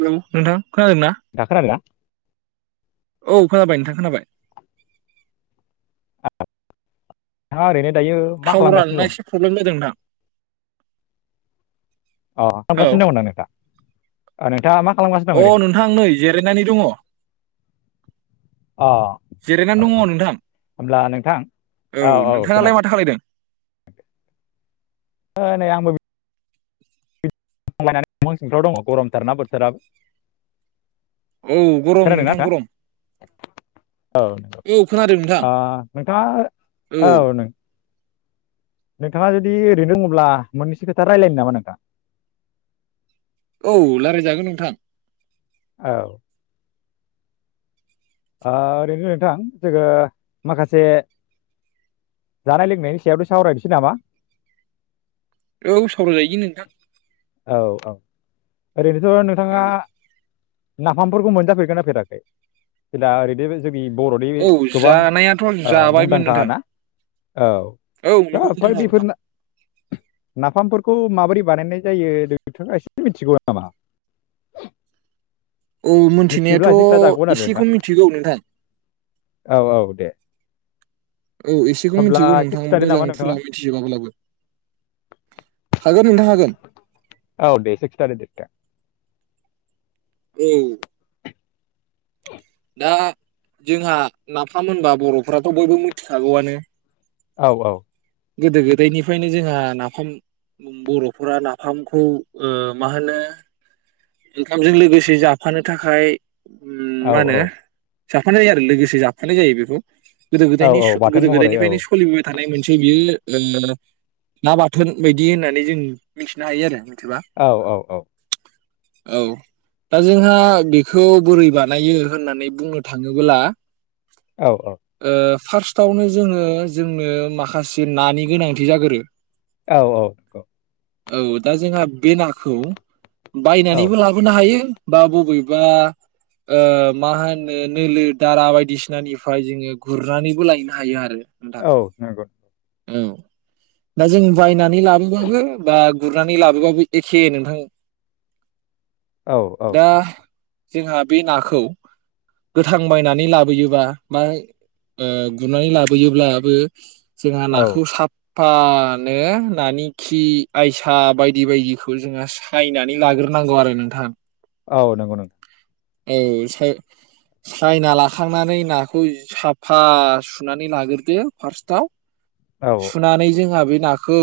Hello नोंथां खोनादों ना? दा खोनादोंना औ खोनाबाय नोंथां खोनाबाय। [unintelligible] मा थाव खालामगासिनो रानना दं एसे प्रब्लेम जादों नोंथां। औ हेलौ खालामगासिनो दं ना नोंथाङा नोंथाङा मा खालामगासिनो दं अ ओरैनो नोंथां नै जिरायनानै दङ अ जिरायनानै औ औ दङ नोंथां होब्ला नोंथां औ औ नोंथाङालाय खोनादों माथो खालायदों नै आंबो। लायनानै [unintelligible] सिंफ्राव दङ गरमथारना बोथोराबो। औ गरम खोनादोंना नोंथां गरम नोंथां औ औ खोनादों नोंथां ओ नोंथाङा औ नों नोंथाङा जुदि ओरैनो दङब्ला मोननैसो खोथा रायलायनो नामा नोंथां? औ रायलायजागोन नोंथां। औ। ओ ओरैनो नोंथां जोङो माखासे जानाय लोंनायनि सायावथ' सावरायनोसै नामा? औ सावरायजायो नोंथां। औ औ आरैनो ओ नोंथाङा औ नाफामफोरखौ मोनजाफेरगोना फेराखै जे ओरैदि बर'नि औ गोबां जानायाथ' ओ जाबायमोन मुंदांखा नोंथां ना? औ औ दा नंगौ नोंथां फ्राय औ नोंथां। बेफोर नाफामफोर खौ माबोरै बानायनाय जायो नोंथाङा एसे मिथिगौ नामा? औ मिथिनायाथ' मिथियोब्ला एसे खिथाजागौमोन आरो एसेखौ नोंथां मिथिगौ नोंथां औ औ दे औ एसेखौ होमब्ला मिथिगौ एसे नोंथां खिथादो मोजां नामा फुरा नोंथाङा मिथिजोबाब्लाबो हागोन नोंथां हागोन। औ दे एसे खिथादोदे। [unintelligible] आ जोंहा नाफाम मोनबा बर'फ्राथ' बयबो मिथिखागौआनो। औ औ। गोदो गोदायनिफ्रायनो जोंहा नाफाम बर'फोरा नाफामखौ ओ मा होनो ओंखामजों लोगोसे जाफानो थाखाय ओम औ मा औ होनो जाबफानाय जायो आरो लोगोसे जाबफानाय जायो बेखौ। गोदो औ गोदायनि स औ बाथोन गोदो महरै औ गोदायनिफ्रायनो सलिबोबाय थानाय मोनसे बियो ओ ना बाथोन बायदि होननानै जों मिथिनो हायो आरो। मिथिबा औ औ औ। औ दा जोंहा बिखो बोरै बानायो होननानै बुंनो थाङोबोला औ औ। फार्स्टआवनो जोङो जोंनो माखासे नानि गोनांथि जागोरो। औ औ औ। औ दा जोंहा बे नाखौ। औ बायनानैबो लाबोनो हायो। बा बबेबा ओ मा होनो नोलो दारा बायदिसिनानिफ्राय जोङो गुरनानैबो लायनो हायो आरो। नोंथां औ नंगौ । औ दा जों बायनानै लाबोबाबो बा गुरनानै लाबोबाबो एखे नोंथां। औ औ। दा जोंहा बे नाखौ गोथां बायनानै लाबोयोबा बा गुरनानै ओ लाबोयोब्लाबो। जोंहा नाखौ साफ फानो नानि खि आयसा बायदि बायदिखौ जोङो सायनानै। नै लाग्रोनांगौ आरो नोंथां। औ नंगौ नंग औ साय सायना लाखांनानै नाखौ साफा सुनानै लाग्रोदो फार्स्टआव। नोंथां औ सुनानै जोंहा बे नाखौ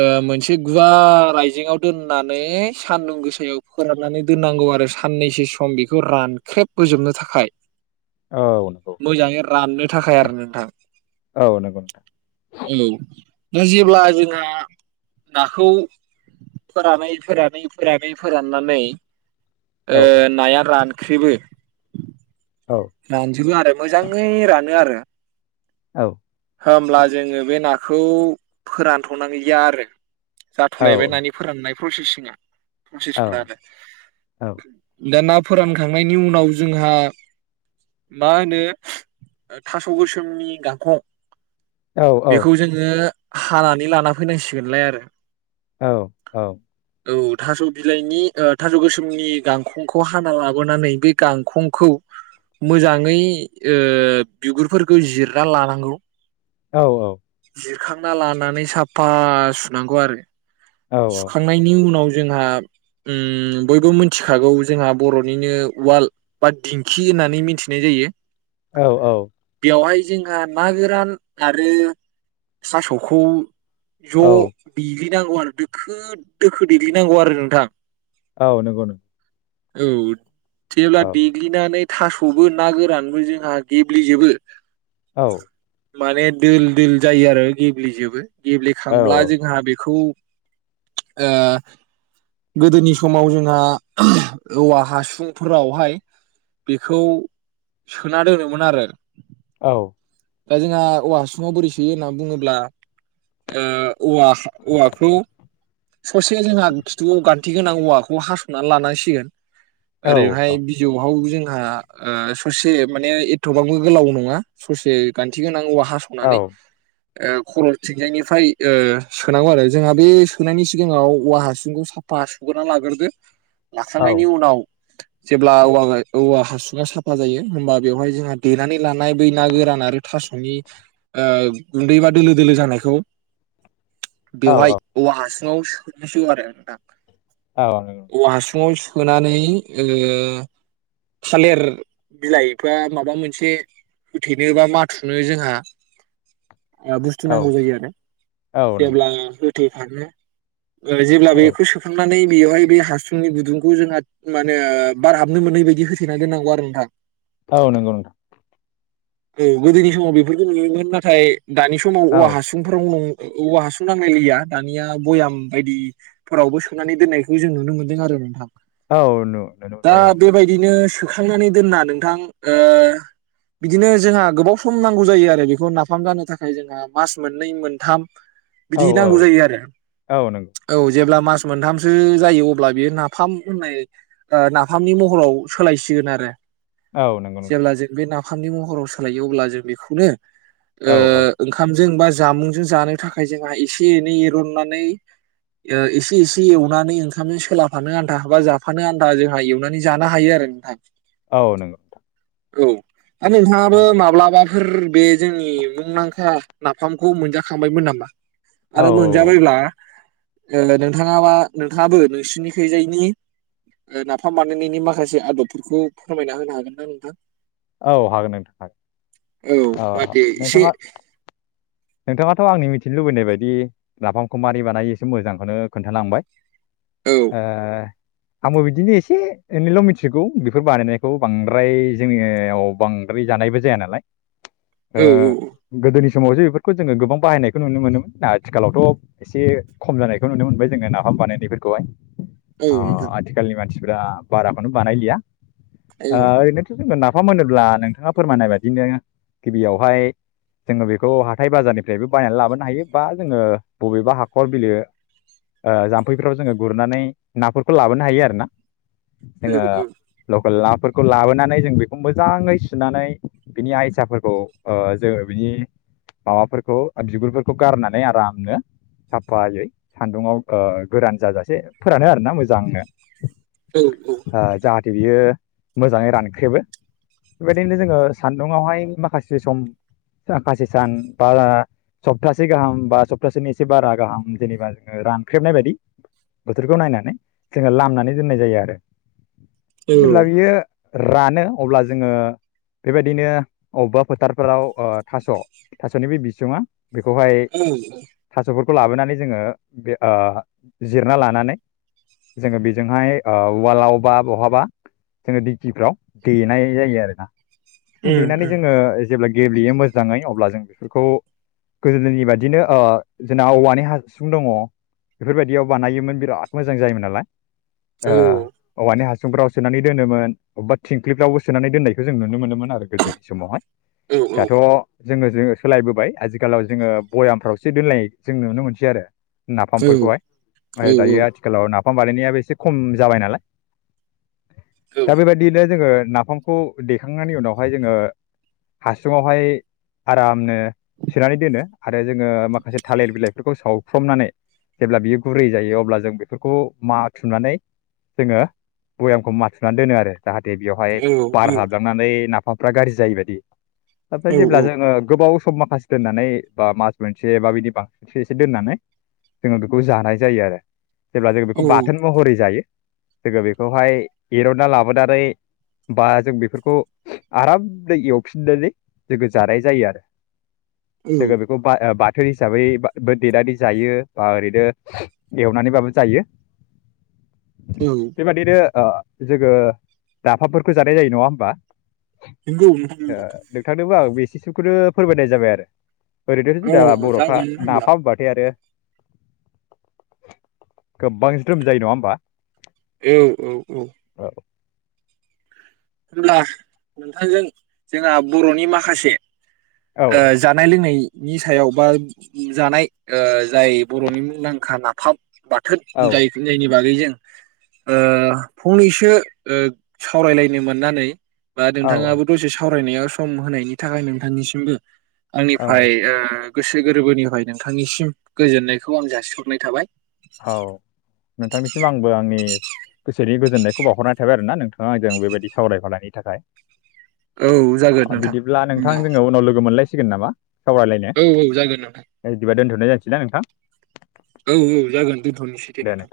ओ मोनसे गुवार आयजेेंयाव दोननानै सानदुं गोसायाव फोराननानै दोननांगौ आरो साननैसो सम बेखौ रानख्रेबहोजोबनो थाखाय औ नंगौ। मोजाङै राननो थाखाय आरो नोंथां। औ नंगौ नोंथां। नों जेब्ला जोंहा नाखौ फोरानै फोरानै फोरानै फोराननानै। ओ औ नाया रान ख्रेबो। औ रानजुबो आरोब मोजाङै रानो आरो औ होमब्ला जोङो बे नाखौ फोरानथनांलिया आरो। औ जाथनायबाय नानि फोराननायेब प्रसेसिङा औ प्रसेसफ्रा आरो दानाब फोरानखांनायनि उनाव जोंहा मा होनो ओ थास' गोसोमनि गांखं औ बेखौ जोङो हानानै लाना फैनांसिगोनलाय आरो औ औ औ थास' बिलाइनि ओ थास' गोसोमनि गांखंखौ हाना लाबोनानै बे गांखंखौ मोजाङै ओ बिगुरफोरखौ जिरना लानांगौ। औ औ सोखांना लानानै साफा सुनांगौ आरो औ सुखांनायनि उनाव जोंहा उम बयबो मिथिखागौ जोंहा बर'निनो उवाल बाद दिंखि होननानै मिथिनाय जायो। औ औ बेवहाय जोंहा ना गोरान आरो सास'खौ ज औ दिग्लि नांगौ आरो दोखो दोखो देग्लिनांगौ आरो नोंथां औ नोंगौ नो औ जेब्ला दिग नानै थास'बो ना गोरानबो जोंहा गेब्लेजोबो। औ माने दोल दोल जायो आरो गेब्लेजोबो। औ गेब्लेखांब्ला जोंहा बेखौ ओ गोदोनि समाव जोंहा औवा हासुंफोरावहाय बेखौ सोना दोनोमोन आरो। औ दा जोंहा औवा हासुङाव बोरै सोयो होननानै बुङोब्ला ओ औवा हा औवाखौ ससे जोंहा खिथुआव गान्थि गोनां औवाखौ हास'नानै लानांसिगोन। औ ओरैहाय बिजौहाव जों हा ओ ससे माने एथबांबो गोलाव नङा ससे गान्थि गोनां औवा औ हासनानै ओ खर' थिंजायनिफ्राय ओ सोनांगौ आरो जोंहा बे सोनायनि सिगाङाव औवा हासुंखौ साफा सुग्रोना लाग्रोदो। औ लाखांनायनि उनाव जेब्ला औवा औवा हासुङा साफा जायो होमबा बेवहाय जोंहा देनानै लानाय बै ना गोरान आरो थास'नि ओ गुन्दै बा दोलो दोलो जानायखौ बेवहाय औ औवा हासु आव सोनांसिगौ आरो दा औ नंगौ नोंथां औवा हासुंआव सो फोनानै ओ थालेर बिलाइफा बा माबा मोनसे होथेनोबा माथ थुनो जोंहा ओ बुस्थु नांगौ औ जायो आरो औ नंगौ जेब्ला [unintelligible] ओ जेब्लाबो औ बेखौ सोखांनानै बेवहाय बे हासुंनि गुदुंखौ जोंहा माने बारहाबनो मोनै बायदि होथेना दोननांगौ आरो नोंथां। औ नंगौ नोंथां। औ गोदोनि समाव बेफोरखौ नुयोमोन नाथाय दानि समाव औवा औ हासुंफोराव न औवा हासुं नांलायलिया दानिया भयाम बायदिफोरावबो सोनानै दोननायखौ जों नुनो मोन्दों आरो नोंथां। औ नुुनो मोनबाय औ। थोखांनानै दोनना नोंथां ओ बिदिनो जोंहा गोबाव सम नांगौ जायो आरो बेखौ नाफाम जानो थाखाय जोंहा मास मोननै मोनथाम औ बिदि औ नांगौ जायो आरो औ नंगौ औ। जेब्ला मास मोनथामसो जायो अब्ला बियो नाफाम होननाय नाफामनि महराव सोलायसिगोन आरो। औ नंगौ नोंथां जेब्ला जों बे ना निफामनि महराव सोलायो अब्ला जों बेखौनो औ ओ औ ओंखामजों बा जामुं जों जानो थाखाय जोंहा एसे एनै एरननानै ओ एसे एसे एवनानै ओंखामजों सोलाफानो आनथा बा जाफानो आनथा जोंहा एवनानै जानो हायो आरो नोंथां। औ नंगौ। औ आरो औ नोंथांङाबो माब्लाबा फोर बे जोंनि मुंदांखा नाफामखौ मोनजाखांबायमोन नामा? औ आरो मोनजाबायब्ला ओ लो नोंथांङाबा नोंथांङाबो नोंसोरनिखैजायनि नाफाम बानायनायनि माखासे आदबफोरखौ फोरमायना होनो हागोन ना नोंथां? औ हागोन नोंथां हागोन। औ ओ होमबा दे एसे नोंथांङा नोंथांङाथ' आंनि मिथिनो लुबैनाय बायदि नाफामखौ मारि बानायो एसे मोजांखौनो खोन्थालांबाय। औ हो आंबो बिदिनो एसे एनैल' मिथिगौ बेफोर बानायनायखौ बांद्राय जोंङो औ बांद्राय जानायबो जाया नालाय ओ औ औ औ गोदोनि समावसो बेफोरखौ जोंङो गोबां बाहायनायखौ नुनो मोनोमोन आथिखालावथ' एसे खम जानायखौ नुनो मोनबाय जोंङो नाफाम बानायनाय फोरखौहाय। औ अ नोंथां आथिखालनि मानसि फुरा बाराखौनो बानायलिया औ ओ एनोथ' ङो नाफ फाम मोनोब्ला नोंथांङा फोरमायनाय बायदिनो गिबियावहाय जोंङो बेखौ हाथाय बाजारनिफ्रायबो बायनानै लाबोनो हायो, बा जोंङो बबेबा हाखर बिलो ओ जाम्फैफ्राव जोंङो गुरनानै नाफोरखौ लाबोनो हायो आरोना। औ जोंङो औ ल ला फोरखौ लाबोनानै जों बे खौ मोजांङै सुनानै बिनि आयसाफोरखौ ओ जोङो बिनि माबाफोरखौ बिगुरफोरखौ गारनानै आरामनो साफायै सान्दुंङाव ओ गोरान जाजासे फोरानो आरोना मोजांनो। औ औ ओ जाहाथे बियो मोजांङै रानख्रेबो बेदिनो जोंङो सान्दुंआवहाय माखासे सम माखासे सान बा सप्तासे गाहाम बा सप्तासेनि एसे बारा गाहाम जेनेबा जोंङो रानख्रेबनाय बायदि बोथोरखौ नायनानै जोंङो लामनानै दोननाय जायो आरो। जेब्ला उम बियो रानो अब्ला जोंङो बे बायदिनो अबबा फोथार फोराव अ थास' थास'नि बे बि सोमा बेखौहाय उम थास' फोर खौ लाबोनानै जोंङो बे ओ जिरना लानानै जोंङो बेजोंहाय ओ उवालाव बा बहाबा जोंङो दिकिफ्राव देनाय जायो आरोना। औ देनानै जोंङो जेब्ला गेब्लेयो मोजांङै अब्ला जों बेफोरखौ गोदोनि बायदिनो ओ जोंना औवानि हासुं दंङ बेफोरबायदियाव बानायोमोन बिराद मोजां जायोमोन नालाय ओ औ अवानि हास सुंफ्राव सोनानै दोनोमोन अबेबा थिंख्लिबफ्रावबो सोनानै दोननायखौ जों नुनो मोनोमोन आरो गोदोनि समावहाय औ दाथ जोंङो जो सोलायबोबाय आजिखालाव जोंङो बयामफ्रावसो दोननाय जों नुनो मोनसै आरो नाफामफोरखौहाय ओ दायो आथिखालाव नाफ बिफां बानायनायाबो एसे खम जाबाय नालाय औ जोंङो नाफामखौ दैखांनायनि उनावहाय जोंङो हासुङावहाय आरामनो सोनानै दोनो आरो जोंङो माखासे थालिर बिलाइफोरखौ सावथ्रमनानै जेब्ला बियो गुरै जायो अब्ला जों बेफोरखौ माथुनानै जोङो बयामखौ माथुनानै दोनो आरो जाहाथे बेवहाय बार औ हाबलांनानै ना आमफ्राय गाज्रि जायि बायदि ओमफफ्राय औ जेब्ला औ जोंङो गोबाव सब माखासे दोननानै बा मास मोनसे बा बिदि बांसिनस एसे दोननानै जोंङो बेखौ जानाय जायो आरो जेब्ला जों बेखौ बाथोन महरै जायो जोंङो बेखौहाय एरनना लाब हदनानै बा जों बेफोरखौ आरामै एवफिननानै जोंङो जानाय जायो आरो जोंङो बेखौ बा ओ बाद बोथोर हिसाबै बा बो देेनानै जायो बा ओरैनो एवनानैबाबो जायो बेबादिनो आ जोंङो नाफामफोरखौ जानाय जायो नंङा होमबा नंगौ नोंथां आ नंगौ नोंथांनोबो आं बेसे बिसोरखौनो फोरमायनाय जाबाय आरो ओरैनोथ औ जोंना बरफ्रा जागोन होनब्ला नाफाम होबाथाय आरो गोबां ज्रोम जायो नंङा होमबा? औ औ औ। होनब्ला नोंथांजों जोंना बरनि माखासे औ ओ जानाय लोंनाय नि सायाव बा जानाय ओ जाय बरनि मुंदांखा नाफाम बाथोन औ जाय जायनि बागै जों ओ फंनैसो ओ सावरायलायनो मोन नानै बा औ नोंथाङाबो दसे साव रायनायाव सम होनायनि थाखाय नोंथांनिसिमबो आंनि फ्राय औ ओ गोसो गोरबोनिफ्राय नोंथांनिसिम गोजोननायखौ आं जासिहरनाय थाबाय। औ नोंथांनिसिम आंबो आंनि गोसोनि गो जोननायखौ बावहरनाय थाबाय आरोना नोंथाङा आंजों बेबायदि सावरायफानायनि थाखाय। औ जागोन नोंथां होमबा सिगोन नामा? सावरायलायनो औ औ जागोन नोंथां दा बिदिबा दोन्थ' लायनाय जानोसै ना नोंथां? औ औ जागोन। दोनथ'नोसै दे नोंथां।